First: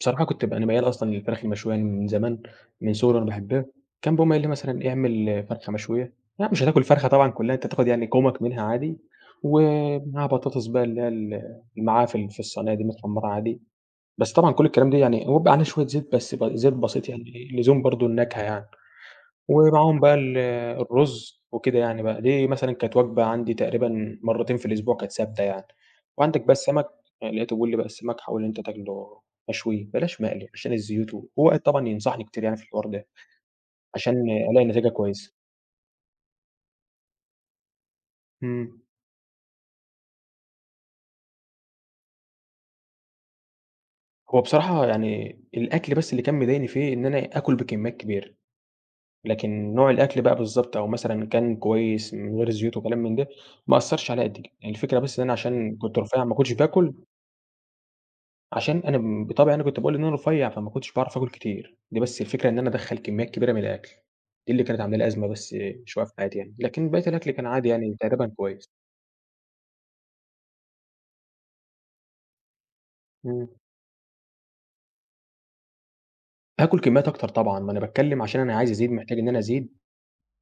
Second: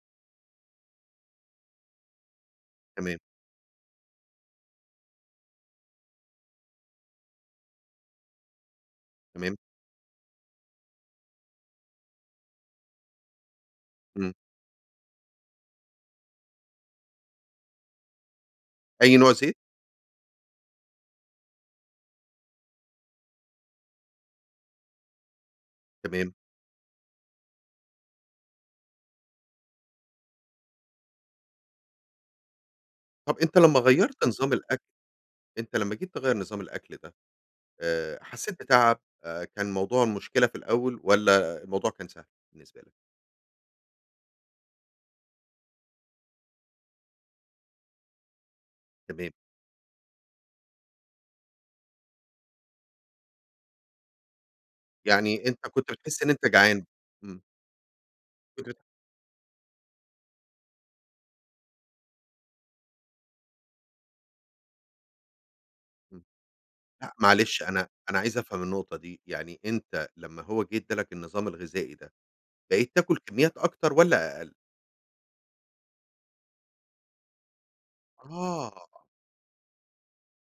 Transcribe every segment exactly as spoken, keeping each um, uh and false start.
بصراحة كنت ب أنا ميال أصلًا للفراخ المشوية، يعني من زمان، من صغري تمام. وأنا باحبها. كان بيقوم قايل لي مثلًا اعمل فرخة مشوية، لأ، مش هتاكل الفرخة طبعًا كلها أنت هتاخد يعني كومك منها عادي، تمام. ومعاها بطاطس بقى اللي هي ال معاها في ال في الصينية دي متحمرة عادي، إمم. بس طبعًا كل الكلام ده يعني هو بيبقى عليه شوية زيت بس، ب زيت بسيط يعني إيه لزوم برضه النكهة يعني، أي نوع زيت؟ ومعاهم بقى ال الرز وكده يعني بقى. دي مثلًا كانت وجبة عندي تقريبًا مرتين في الأسبوع كانت ثابتة يعني، تمام. وعندك بقى السمك، لقيته بيقول لي بقى السمك حاول إن أنت تاكله مشوي، بلاش مقلي عشان الزيوت، وهو قعد طبعًا ينصحني كتير يعني في الحوار ده، طَب، أنت لمّا عشان غيّرت نظام ألاقي الأكل، نتيجة كويسة. أنت لمّا جيت تغيّر نظام الأكل ده آآ، حسيت إمم. بتعب آآ، كان الموضوع مشكلة في الأول والَّا الموضوع كان سهل بالنسبة لك؟ هو بصراحة يعني الأكل بس اللي كان مضايقني فيه إن أنا آكل بكميات كبيرة، تمام. لكن نوع الأكل بقى بالضبط أو مثلًا كان كويس من غير الزيوت وكلام من ده، ما أثّرش عليّا قد كده. يعني الفكرة بس إن أنا يعني أنت عشان كنت كنت بتحس رفيع إن ما أنت كنتش جعان، باكل إمم. فكرة عشان أنا بطبعي أنا كنت باقول إن أنا رفيع، فما كنتش باعرف آكل كتير دي بس الفكرة إن أنا أدخل كميات كبيرة من الأكل، دي اللي كانت عاملة لي أزمة بس مش واقف إمم. حياتي يعني لكن بقيت لأ، الأكل كان معلش عادي أنا يعني أنا تقريبًا عايز أفهم كويس. النقطة دي، يعني أنت لمّا هو جه أدى لك النظام الغذائي ده، بقيت تاكل إمم. كميات أكتر والَّا أقل؟ آكل كميات أكتر طبعًا، ما أنا باتكلم عشان أنا عايز آه. أزيد محتاج إن أنا أزيد،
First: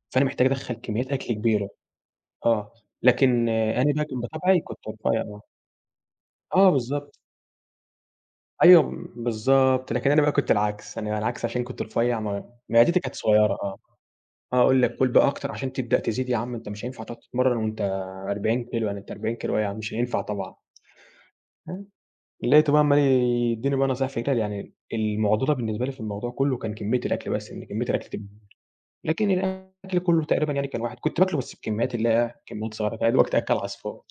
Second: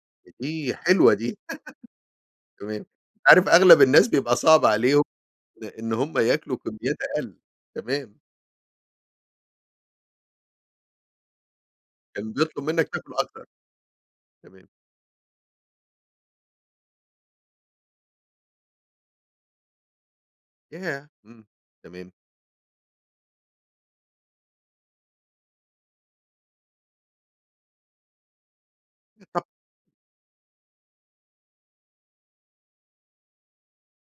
فأنا محتاج أدخّل دي كميات حلوة أكل دي. كبيرة. آه، تمام. أنت عارف لكن أغلب أنا بقى الناس كان بيبقى بطبعي صعب كنت عليهم رفيع آه. إن هُم ياكلوا آه، كميات بالضبط. أقل. تمام. أيوه، م بالضبط، لكن أنا بقى كنت العكس. أنا على العكس عشان أنا كنت رفيع كان م بيطلب منك معدتي تاكل كانت أكتر. صغيرة آه. تمام. هاقول لك كُل بقى أكتر عشان تبدأ تزيد يا عم أنت مش هينفع تقعد تتمرن وأنت أربعين كيلو يعني أنت أربعين كيلو إيه مش هينفع طبعًا.، ياه! إمم، [unintelligible] تمام. لقيته بقى عمّال يديني بقى نصايح في إيه تاني، يعني المعضلة بالنسبة لي في الموضوع كله كان كمية الأكل بس إن كمية الأكل تكبر. لكن طب الأكل كله تقريبًا يعني كان واحد، كنت باكله بس بكميات اللي هي إيه، كميات صغيرة فاهم. يا دوبك تأكل عصفور.